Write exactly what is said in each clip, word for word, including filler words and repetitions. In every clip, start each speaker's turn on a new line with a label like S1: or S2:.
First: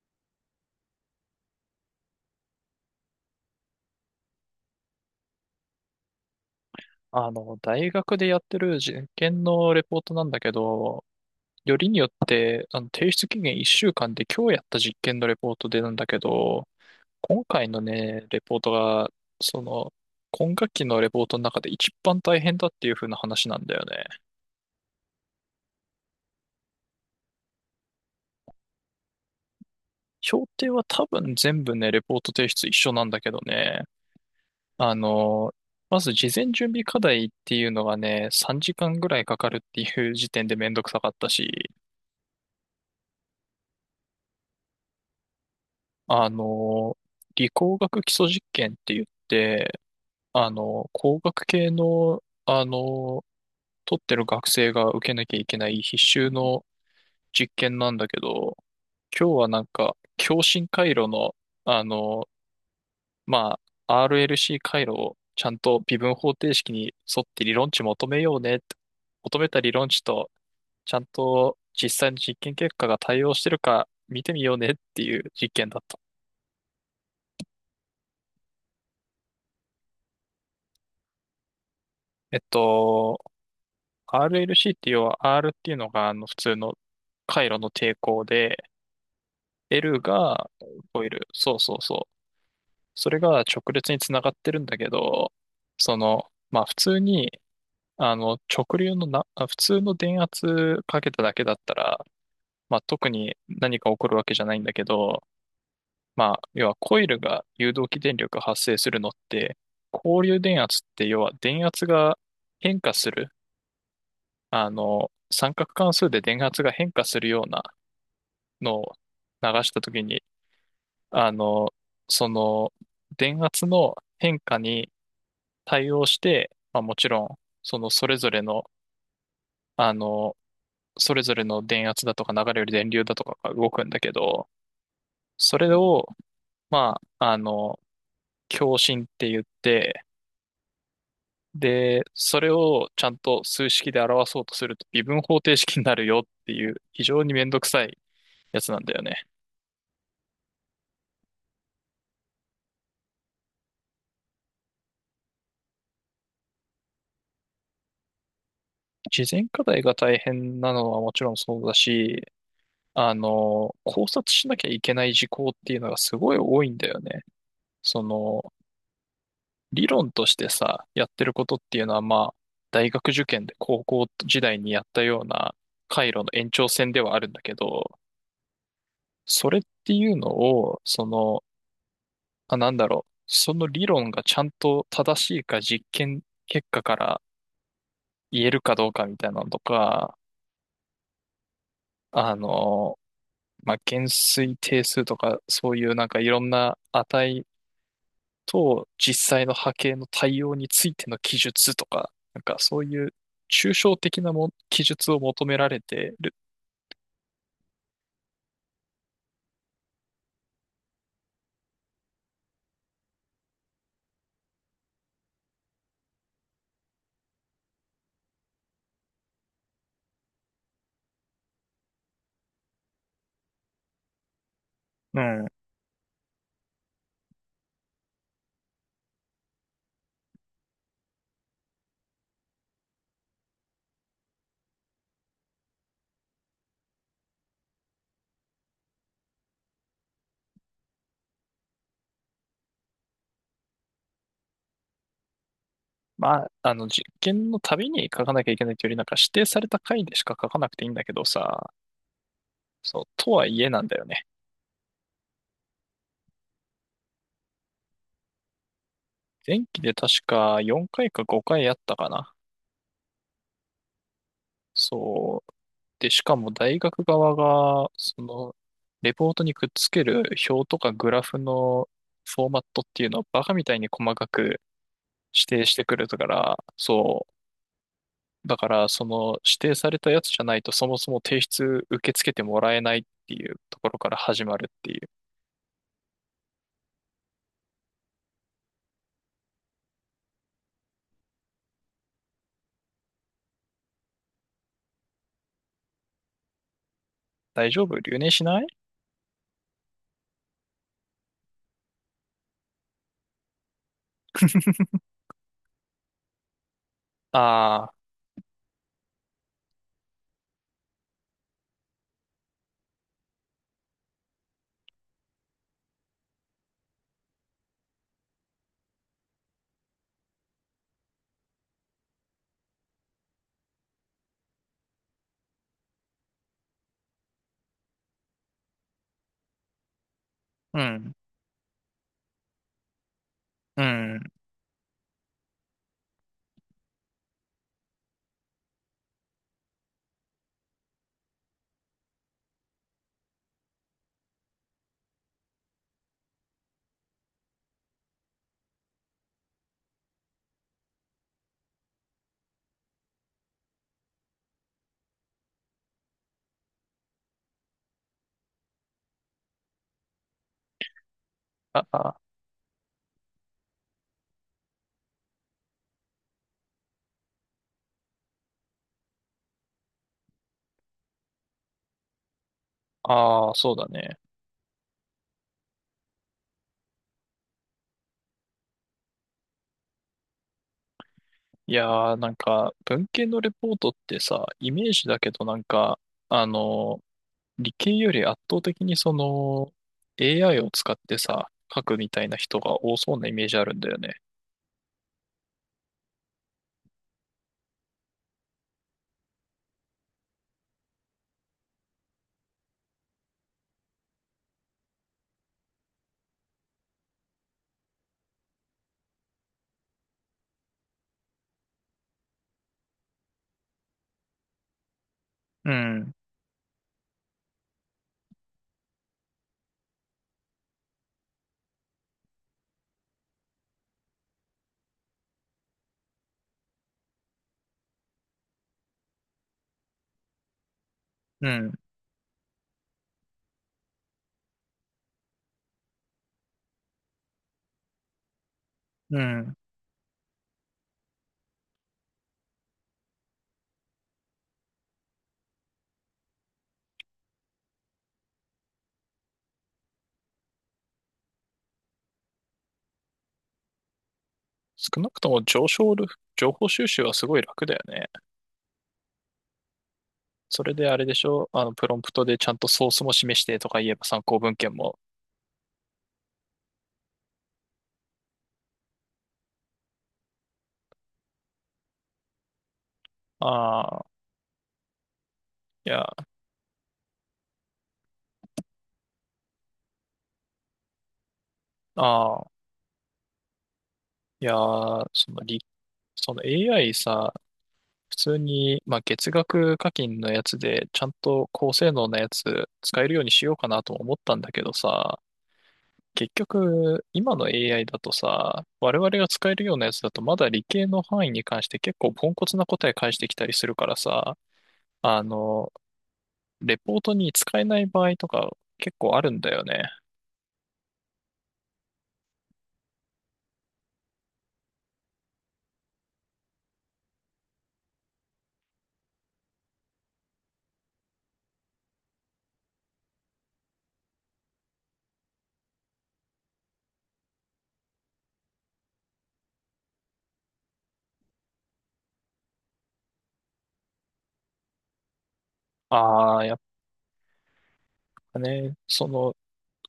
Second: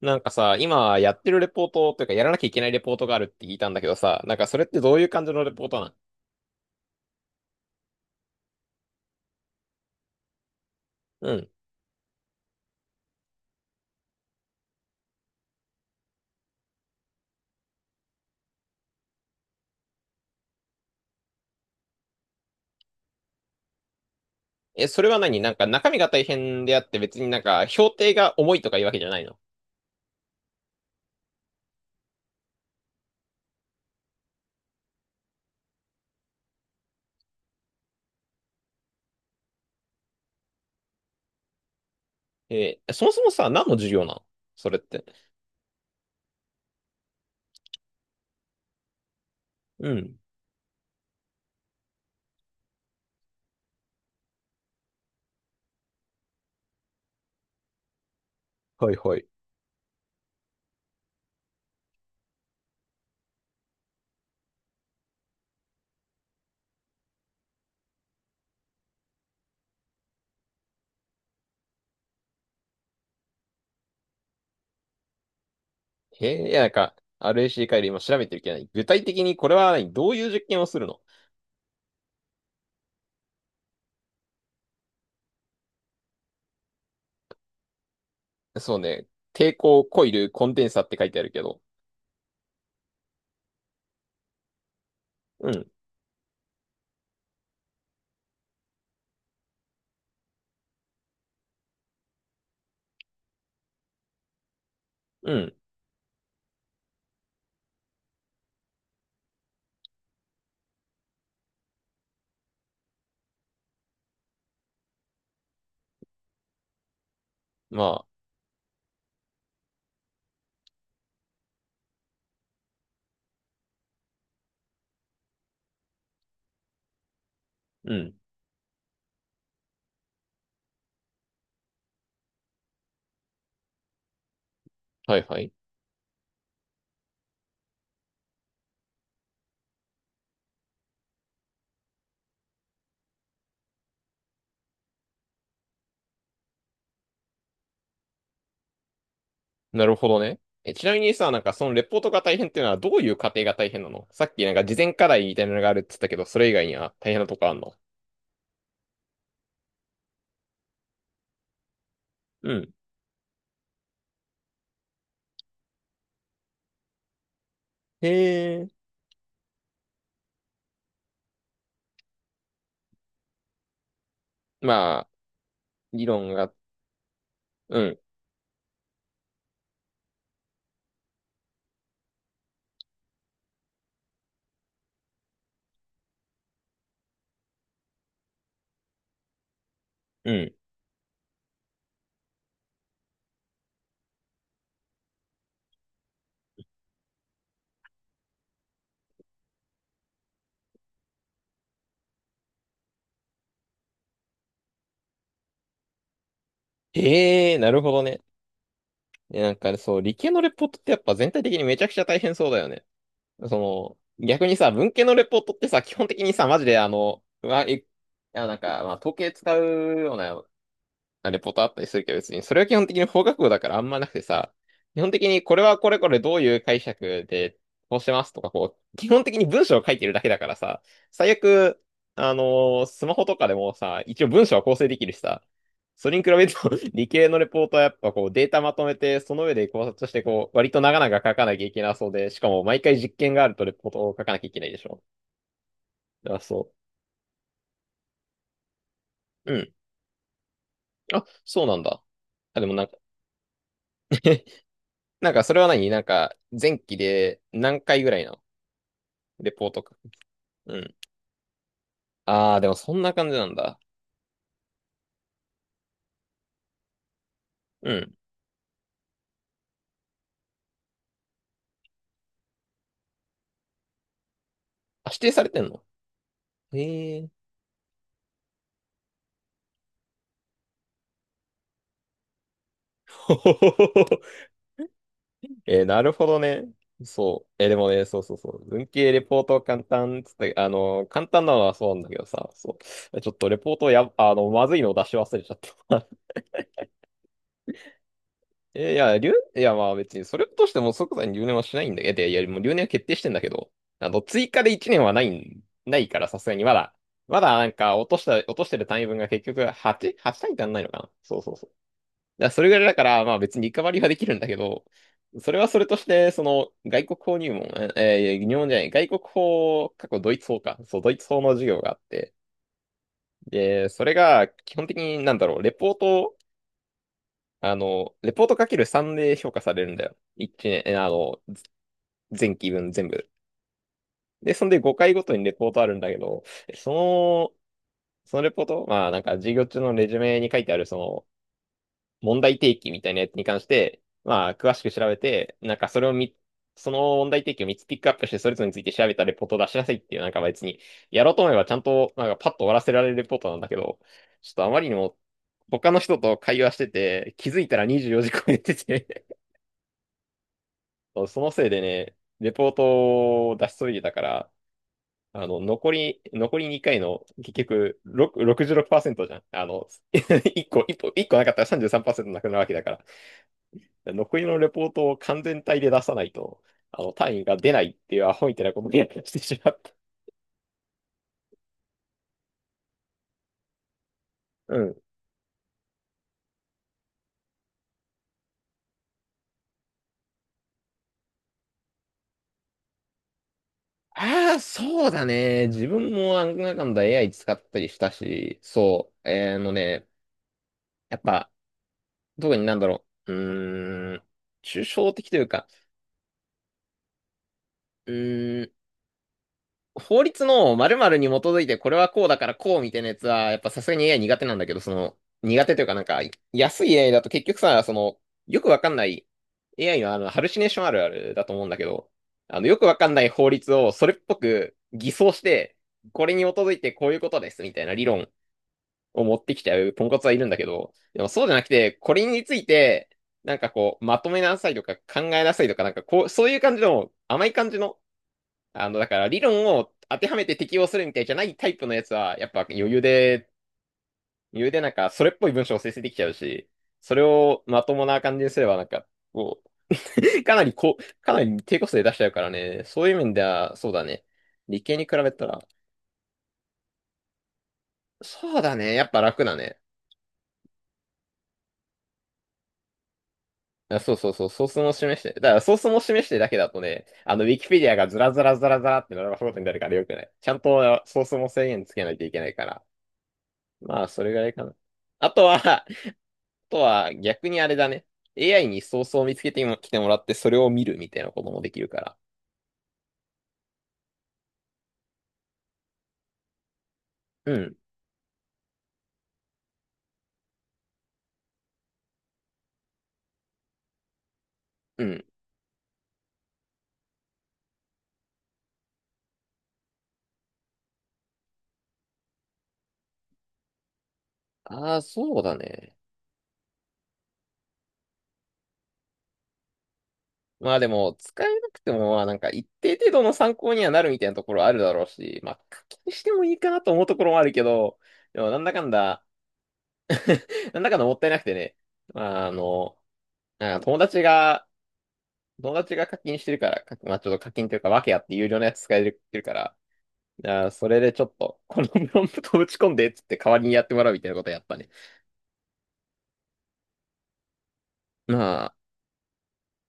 S1: なんかさ、今やってるレポートというかやらなきゃいけないレポートがあるって聞いたんだけどさ、なんかそれってどういう感じのレポートなん？
S2: あの、大学でやってる実験のレポートなんだけど、
S1: うん。
S2: よりによって、あの、提出期限いっしゅうかんで今日やった実験のレポートでなんだけど、今回のね、レポートが、その、今学期のレポートの中で一番大変だっていう風な話なんだよね。
S1: え、それは何、なんか中身が大変であって別になんか評定が重いとかいうわけじゃないの？
S2: 評定は多分全部ね、レポート提出一緒なんだけどね、あの、まず事前準備課題っていうのがね、さんじかんぐらいかかるっていう時点でめんどくさかったし、
S1: えーそもそもさ、何の授業なの、それって？
S2: あの、理工学基礎実験って言って、
S1: うん。
S2: あの、工学系の、あの、取ってる学生が受けなきゃいけない必修の実験なんだけど、
S1: はいはい。
S2: 今日はなんか、共振回路の、あの、まあ、アールエルシー 回路をちゃんと微分方程式に沿って理論値求めようねって、求めた理論値と、ちゃんと実際の実験結果が対応してるか見てみようねっていう実験だった。
S1: えーいや、なんか アールエーシー 回路今調べてるけどない、具体的にこれは何、どういう実験をするの？
S2: えっと、アールエルシー って要は R っていうのがあの普通の回路の抵抗で、
S1: そうね。抵抗
S2: L
S1: コイルコ
S2: が
S1: ンデンサって
S2: コ
S1: 書
S2: イ
S1: いてあ
S2: ル。
S1: るけ
S2: そう
S1: ど。
S2: そうそう。それが直列につながってるんだけど、
S1: うん。
S2: その、まあ普通に、あの直流のな、あ普通の電圧かけただけだったら、まあ特に何か起こるわけじゃないんだけど、
S1: うん。
S2: まあ要はコイルが誘導起電力発生するのって、交流電圧って要は電圧が変化する、あの三角関数で電圧が変化するような
S1: まあ。
S2: のを流したときに、あの、その電圧の変化に対応して、まあ、もちろん、その
S1: う
S2: そ
S1: ん。
S2: れぞれの、あの、それぞれの電圧だとか流れる電流だとかが動くんだけど、
S1: はいはい。
S2: それを、まあ、あの、共振って言って、で、それをちゃんと数式で表そうとすると微分方程式になるよっていう非常にめんどくさいやつなんだよね。
S1: なるほどね。え、ちなみにさ、なんかそのレポートが大変っていうのはどういう過程が大変なの？さっきなんか事前課題みたいなのがあるって言ったけど、それ以外には大変なとこあんの？
S2: 事前課題が大変なのはもちろんそうだし、
S1: うん。
S2: あの、考察しなきゃいけない事項っていうのがすごい多いんだよね。その、
S1: へえ。
S2: 理論としてさ、やってることっていうのは、まあ、大学受験で高校時代にやった
S1: まあ、
S2: ような
S1: 理
S2: 回路の
S1: 論
S2: 延
S1: が、
S2: 長線ではあるんだけ
S1: う
S2: ど、
S1: ん、
S2: それっていうのを、その、あ、なんだろう、その理論がちゃんと正しいか実験結果から言えるかどうかみたいなのとか、
S1: うん。
S2: あの、まあ、減衰定数とか、そういうなんかいろんな値と実際の波形の対応についての記述とか、なんかそういう抽象的なも記述を求められてる。
S1: へえ、なるほどね。え、なんかそう、理系のレポートってやっぱ全体的にめちゃくちゃ大変そうだよね。その、逆にさ、文系のレポートってさ、基本的にさ、マジであの、うわ、え、あ、なんか、まあ、統計使うようなレポートあったりするけど、別に、それは基本的に法学部だからあんまなくてさ、基本
S2: う
S1: 的に
S2: ん。
S1: これはこれこれどういう解釈でこうしてますとか、こう、基本的に文章を書いてるだけだからさ、最悪、あのースマホとかでもさ、一応文章は構成できるしさ、それに比べると 理系のレポートはやっぱこうデータまとめて、その上で考察してこう、割と長々書かなきゃいけなそうで、しかも毎回実験があるとレポートを書かなきゃいけないでしょ。だから
S2: まあ、
S1: そ
S2: あの実験のたびに書かなきゃいけないというより、なんか指定
S1: う。う
S2: され
S1: ん。
S2: た回でしか書かなくていいんだけ
S1: あ、
S2: ど
S1: そう
S2: さ、
S1: なんだ。あ、でもなんか。
S2: そう、とはいえなんだよね。
S1: なんかそれは何、なんか前期で何回ぐらいのレ
S2: 前
S1: ポー
S2: 期
S1: ト
S2: で
S1: か？
S2: 確か
S1: う
S2: 4
S1: ん。
S2: 回かごかいやったかな。
S1: ああ、でもそんな感じなんだ。
S2: そう。で、しかも大学側が、
S1: うん。
S2: その、レポートにくっつける表とかグラフのフォーマットっていうのをバカみたいに細かく
S1: あ、指定さ
S2: 指
S1: れて
S2: 定
S1: ん
S2: し
S1: の？
S2: てくるから、
S1: へ
S2: そ
S1: え。
S2: う。だから、その指定されたやつじゃないとそもそも提出受け付けてもらえないっ て
S1: ほ
S2: い
S1: ほ
S2: う
S1: ほ
S2: と
S1: ほ
S2: ころから
S1: ほ。
S2: 始まるっていう。
S1: えー、なるほどね。そう。えー、でもね、そうそうそう。文系レポート簡単っつって、あのー、簡単なのはそうなんだけどさ、そう。ちょっとレポートや、あの、まずいの出し忘れちゃった。
S2: 大丈夫、留年しない？
S1: えいや、留、いや、まあ別に、それとしても即座に留年はしないんだけど、いや、もう留年は決定してんだけど、あの、追加でいちねんはないん、ないから、さすがに、まだ、まだなん
S2: あ
S1: か、
S2: あ
S1: 落とした、落としてる単位分が結局8、はち単位足んないのかな。そうそうそう。だからそれぐらいだから、まあ別にリカバリーはできるんだけど、それはそれとして、その、外国法入門、ええー、入門じゃない、外国法、過去ドイツ法か。そう、ドイツ法の授業があって、で、それが、基本的になんだろう、レポート、あの、レポートかけるさんで評価されるんだよ。いちねん、えあ
S2: ー、
S1: の、前期分全部。
S2: うん、うん。
S1: で、そんでごかいごとにレポートあるんだけど、その、そのレポート、まあなんか授業中のレジュメに書いてあるその問題提起みたいなやつに関して、まあ詳しく調べて、なんかそれをみ、その問題提起をみっつピックアップしてそれぞれについて調べたレポートを出しなさいっていう、なんか別に、やろうと思えばちゃんとなんかパッと終わらせられるレポートなんだけど、ちょっとあまりにも他の人と会話してて、気づいたらにじゅうよじ超えてて、そのせいで
S2: あ
S1: ね、
S2: あ、
S1: レポートを出し急いでたから、あの、残り、残りにかいの、結局、6 ろくじゅうろくパーセントじゅうろくパーセントじゃん。あの、1個、一個、一個なかったらさんじゅうさんパーセントなくなるわけだか
S2: ああ、そうだ
S1: ら。
S2: ね。
S1: 残りのレポートを完全体で出さないと、あの、単位が出ないっていうアホみたいなことをやしてしまった。
S2: いやー、なんか、文系のレポートってさ、イ
S1: う
S2: メー
S1: ん。
S2: ジだけどなんか、あの、理系より圧倒的にその エーアイ を使ってさ、書くみたいな人が多そうなイメージあるんだよね。
S1: ああ、そうだね。自分もなんだかんだ エーアイ 使ったりしたし、そう。えーあのね、やっぱ、特になんだろう。うーん、抽象的というか、うー法律の〇〇に基づいてこれはこうだからこうみたいなやつは、やっぱさすがに エーアイ 苦手なんだけど、その、苦
S2: う
S1: 手というかなん
S2: ん、
S1: か、安い エーアイ だと結局さ、その、よくわかんない エーアイ のあの、ハルシネーションあるあるだと思うんだけど、あの、よくわかんない法律をそれっぽく偽装して、これに基づいてこういうことですみたいな理論を持ってきちゃうポンコツはいるんだけど、でもそう
S2: う
S1: じゃなく
S2: ん、
S1: て、これについて、なんかこう、まとめなさいとか考えなさいとか、なんかこう、そういう感じの甘い感じのあの、だか
S2: う
S1: ら理
S2: ん。
S1: 論を当てはめて適用するみたいじゃないタイプのやつは、やっぱ余裕で、余裕でなんかそれっぽい文章を生成できちゃうし、それをまともな感じにすればなんか、こう、かなりこう、かなり低コストで出しちゃうからね。そういう面では、そうだね。理系
S2: 少
S1: に
S2: な
S1: 比
S2: くと
S1: べ
S2: も
S1: たら、
S2: 上昇る、情報収集はすごい楽だよね。
S1: そうだね。やっぱ楽だね。
S2: それであれでしょ、あの、プロンプトでちゃんとソースも示してとか言え
S1: あ
S2: ば
S1: そう
S2: 参
S1: そう
S2: 考
S1: そう、
S2: 文
S1: ソー
S2: 献
S1: スも
S2: も。
S1: 示して。だからソースも示してだけだとね、あの、ウィキペディアがずらずらずらずらって並ばすことになるからよくない。ちゃんとソースも制限つけないといけないから。
S2: あ
S1: ま
S2: あ、
S1: あ、それぐらいかな。あとは
S2: いや、
S1: とは逆にあれだね。エーアイ にソースを見つけても来てもらって、それを見るみたいなこともできるから。
S2: ああ、いやー、その理、その エーアイ さ、
S1: うん、
S2: 普通に、まあ、月額課金のやつで、ちゃんと高性能なやつ使えるようにしようかなとも思ったんだけど
S1: う
S2: さ、
S1: ん。
S2: 結局、今の エーアイ だとさ、我々が使えるようなやつだと、まだ理系の範囲に関して結構ポンコツな答え返してきたりするからさ、
S1: ああ、
S2: あ
S1: そうだ
S2: の、
S1: ね。
S2: レポートに使えない場合とか結構あるんだよね。
S1: まあでも、使えなくても、まあなんか一定程度の参考にはなるみたいなところあるだろうし、まあ課金してもいいかなと思うところもあるけど、でもなんだかんだ、なんだかんだもったいなくてね、まああの、あ友達が、友達が課金してるから、かまあちょっと課金というか、訳あって有料のやつ使えてるから、あーそれでちょっと、このプロンプトを打ち込んでっつって代わりにやってもらうみたいなことやったね。
S2: ああ、やっ
S1: ま
S2: ぱね、
S1: あ、
S2: その、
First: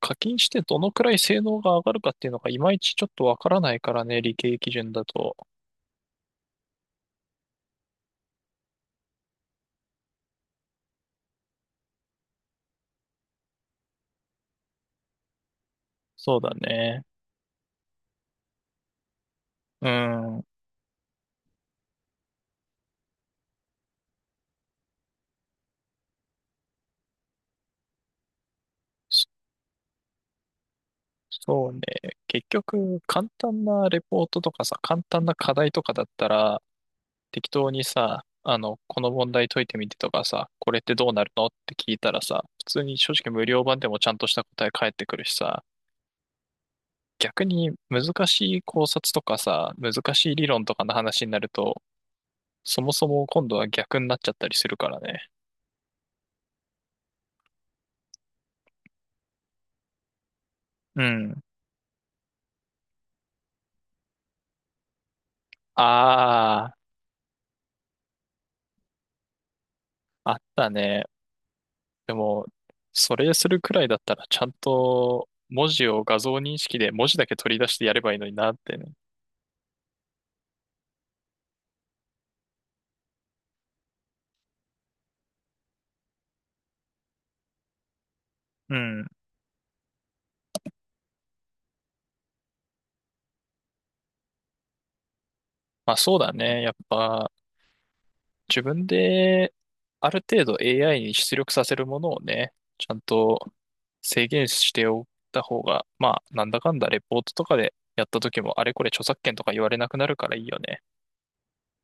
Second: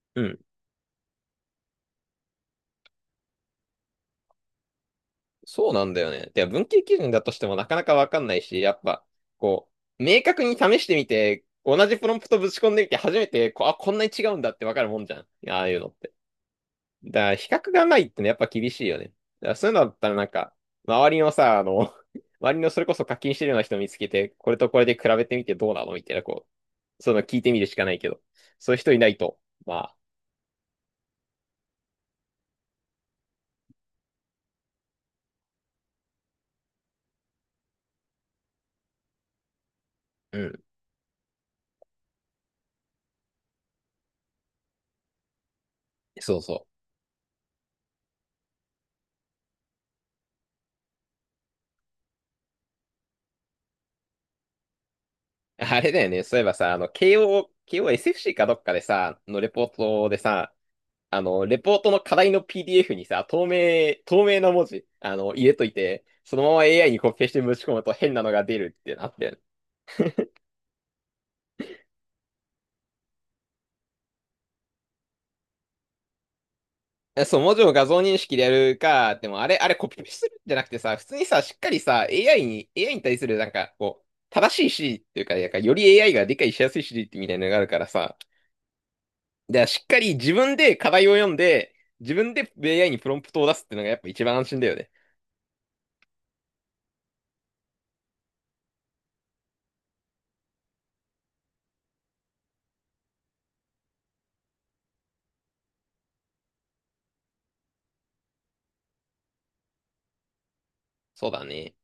S2: 課
S1: う
S2: 金
S1: ん、
S2: してどのくらい性能が上がるかっていうのがいまいちちょっとわからないからね、理系基準だと。
S1: そうなんだよね。で、文系基準だとしてもなかなかわかんないし、やっぱ、こう、明確に試してみて、同じプロンプトぶち込んでみて、初めて、こう、あ、こんなに違うんだってわかるもんじゃん。ああいうのって。
S2: そうだね。
S1: だから、比較がないってねやっぱ厳しいよね。だからそういうのだ
S2: う
S1: ったらなん
S2: ん。
S1: か、周りのさ、あの、周りのそれこそ課金してるような人見つけて、これとこれで比べてみてどうなのみたいな、こう、そういうの聞いてみるしかないけど、そういう人いない
S2: そ
S1: と、まあ、
S2: そうね。結局、簡単なレポートとかさ、簡単な課題とかだったら、適当にさ、あの、この問題解いてみてとか
S1: う
S2: さ、
S1: ん、
S2: これってどうなるのって聞いたらさ、普通に正直無料版でもちゃんとした答え返ってくるしさ、
S1: そうそう。
S2: 逆に難しい考察とかさ、難しい理論とかの話になると、そもそも今度は逆になっちゃったりするからね。
S1: あれだよね。そういえばさ、あの、慶応、慶応 エスエフシー かどっかでさ、のレポートでさ、
S2: う
S1: あ
S2: ん。
S1: の、レポートの課題の ピーディーエフ にさ、透明、透明な文字、あの、入れといて、そのまま
S2: あ
S1: エーアイ にコピペしてぶち込むと変なのが出るってなってる。
S2: あ、あったね。でも、それするくらいだったら、ちゃんと文字を画像認識で文字
S1: え、
S2: だけ
S1: そう、
S2: 取
S1: 文
S2: り
S1: 字
S2: 出
S1: を
S2: して
S1: 画
S2: や
S1: 像
S2: ればい
S1: 認
S2: いのに
S1: 識でや
S2: なって
S1: る
S2: ね。
S1: か、でもあれ、あれコピペするんじゃなくてさ、普通にさ、しっかりさ、AI に、エーアイ に対するなんか、こう、正しい指示っていうか、なんかより エーアイ が理解しやすい指示ってみたいなのがあるからさ、
S2: うん。
S1: じゃあ、しっかり自分で課題を読んで、自分で エーアイ にプロンプトを出すっていうのがやっぱ一番安心だよね。
S2: まあそうだね。やっぱ、自分である程度 エーアイ に出力させるものをね、ちゃんと制限しておった方が、まあなんだかんだレポートとかでやった時もあれこれ著作権とか言われなくなるからいいよね。
S1: そうだね。